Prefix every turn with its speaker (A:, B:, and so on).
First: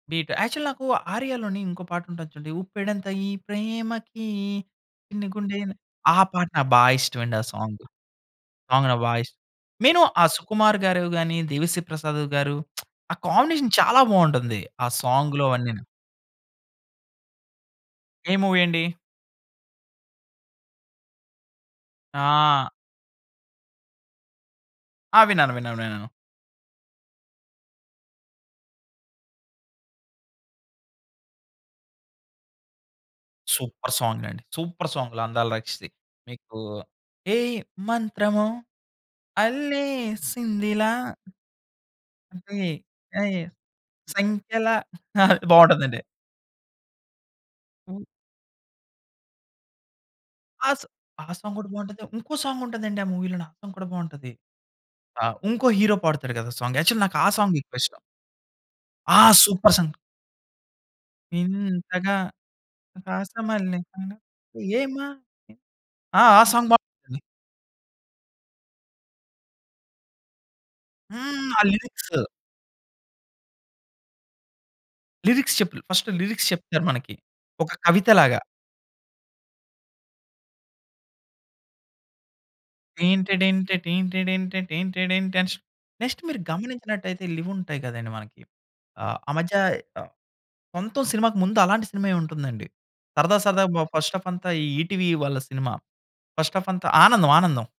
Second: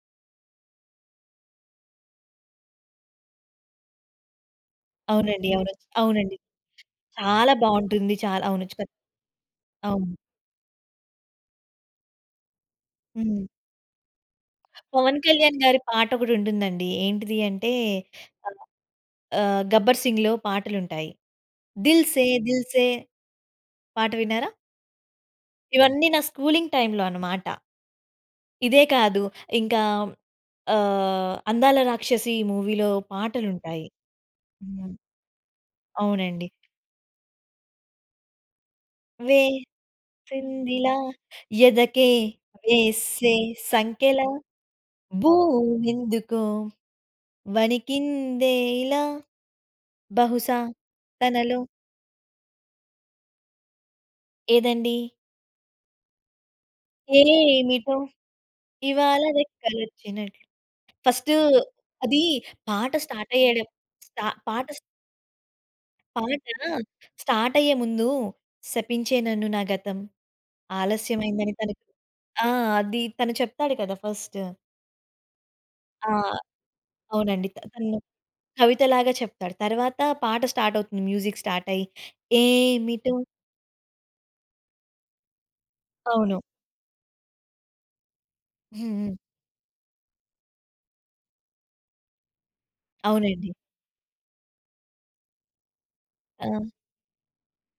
A: Beat actual నాకు ఆర్య‌లోని ఇంకో పాటుంటది చూడండి, ఉప్పెడంత ఈ ప్రేమకి చిన్ని
B: అవునండి.
A: గుండె ఎం
B: అవును. చ్
A: ఆ
B: అవునండి.
A: పాట బా ఇష్టమండి ఆ
B: చాలా
A: సాంగ్.
B: బావుంటుంది. చాలా అవును. చా
A: అవును ఆ వాయిస్. నేను
B: అవును.
A: ఆ సుకుమార్ గారివి, గాని దేవిశ్రీ ప్రసాద్ గారు, ఆ
B: హ్మ్.
A: కాంబినేషన్ చాలా బావుంటుంది ఆ
B: పవన్
A: సాంగ్‌లూ
B: కళ్యాణ్ గారి
A: అవన్నిను.
B: పాట ఒకటుంటుందండి. ఏంటిది అంటే
A: ఏ
B: ఆహ్,
A: మూవీ అండి?
B: ఆహ్, గబ్బర్ సింగ్‌లో పాటలుంటాయి. దిల్ సే దిల్
A: ఆ!
B: సే పాట విన్నారా?
A: ఆ! విన్నాను విన్నాను విన్నాను.
B: ఇవన్నీ నా స్కూలింగ్ టైమ్‌లో అన్నమాట. ఇదే కాదు ఇంకా ఆహ్, అందాల రాక్షసి మూవీ‌లో పాటలుంటాయి.
A: సూపర్ సాంగండి సూపర్
B: హ్మ్,
A: సాంగ్లు అందాల రాక్షసి.
B: అవునండి.
A: మీకు ఏ మంత్రమో అళ్ళేసిందిలా
B: వేసిందిలా ఎదకే
A: ఏ ఏ
B: వేసే సంకెలా
A: సంఖ్యలా బావుంటదండి.
B: భూమెందుకో
A: హ్మ్.
B: వణికిందే ఇలా బహుశా
A: ఆ సా ఆ సాంగ్
B: తనలో.
A: గూడా బావుంటుంది. ఇంకో సాంగ్ ఉంటదండి ఆ మూవీ‌లోన ఆ సాంగ్ కూడా బావుంటది.
B: ఏదండీ?
A: ఆహ్, ఇంకో హీరో పాడుతాడు గదా! సాంగ్. యాక్చువల్ నాకు ఆ సాంగ్
B: ఏమీటొ
A: ఎక్కువిష్టం.
B: ఇవాళ
A: ఆ! Super song.
B: రెక్కలొచ్చినట్లు ఫస్ట్
A: ఇంతగా
B: అదీ పాట స్టార్ట్ అయ్యే డప్
A: ప్రకాశమల్లె తన
B: స్టా పాట స్
A: ఏమ్మా ఆ!
B: పాట
A: ఆ సాంగ్ బాగుంటది.
B: స్టార్టయ్యే ముందు 'శపించే నన్ను నా గతం
A: హ్మ్.
B: ఆలస్యమైందని
A: ఆ
B: తనకు'
A: లిరిక్స్.
B: ఆ! అది తను చెప్తాడు కదా ఫస్ట్.
A: లిరిక్స్ చెప్పు ఫస్ట్
B: ఆ!
A: లిరిక్స్ చెప్తారు మనకి.
B: అవునండి. త
A: ఒక
B: తన్ను
A: కవిత లాగా.
B: కవిత‌లాగా చెప్తాడు. తర్వాత పాట స్టార్టవుతుంది. మ్యూజిక్ స్టార్టయ్యి. ఏమిటో
A: టెయింటడెంట టెయింటడెంట టెయింటడెంట అన్ నెక్స్ట్ మీరు
B: అవును.
A: గమనించినట్లైతే ఇవి ఉంటాయి గదండీ మనకి.
B: హ్మ్.
A: ఆహ్, ఆ మధ్య ఆహ్, సొంతం సినిమాకి ముందు అలాంటి సినిమాయె ఉంటుందండి. సరదా
B: అవునండి.
A: సరదాగా బా ఫస్ట్ హాఫ్ అంతా ఈ ఈటీవీ వాళ్ళ సినిమా. ఫస్ట్ హాఫ్
B: ఆ!
A: అంతా ఆనందం ఆనందం.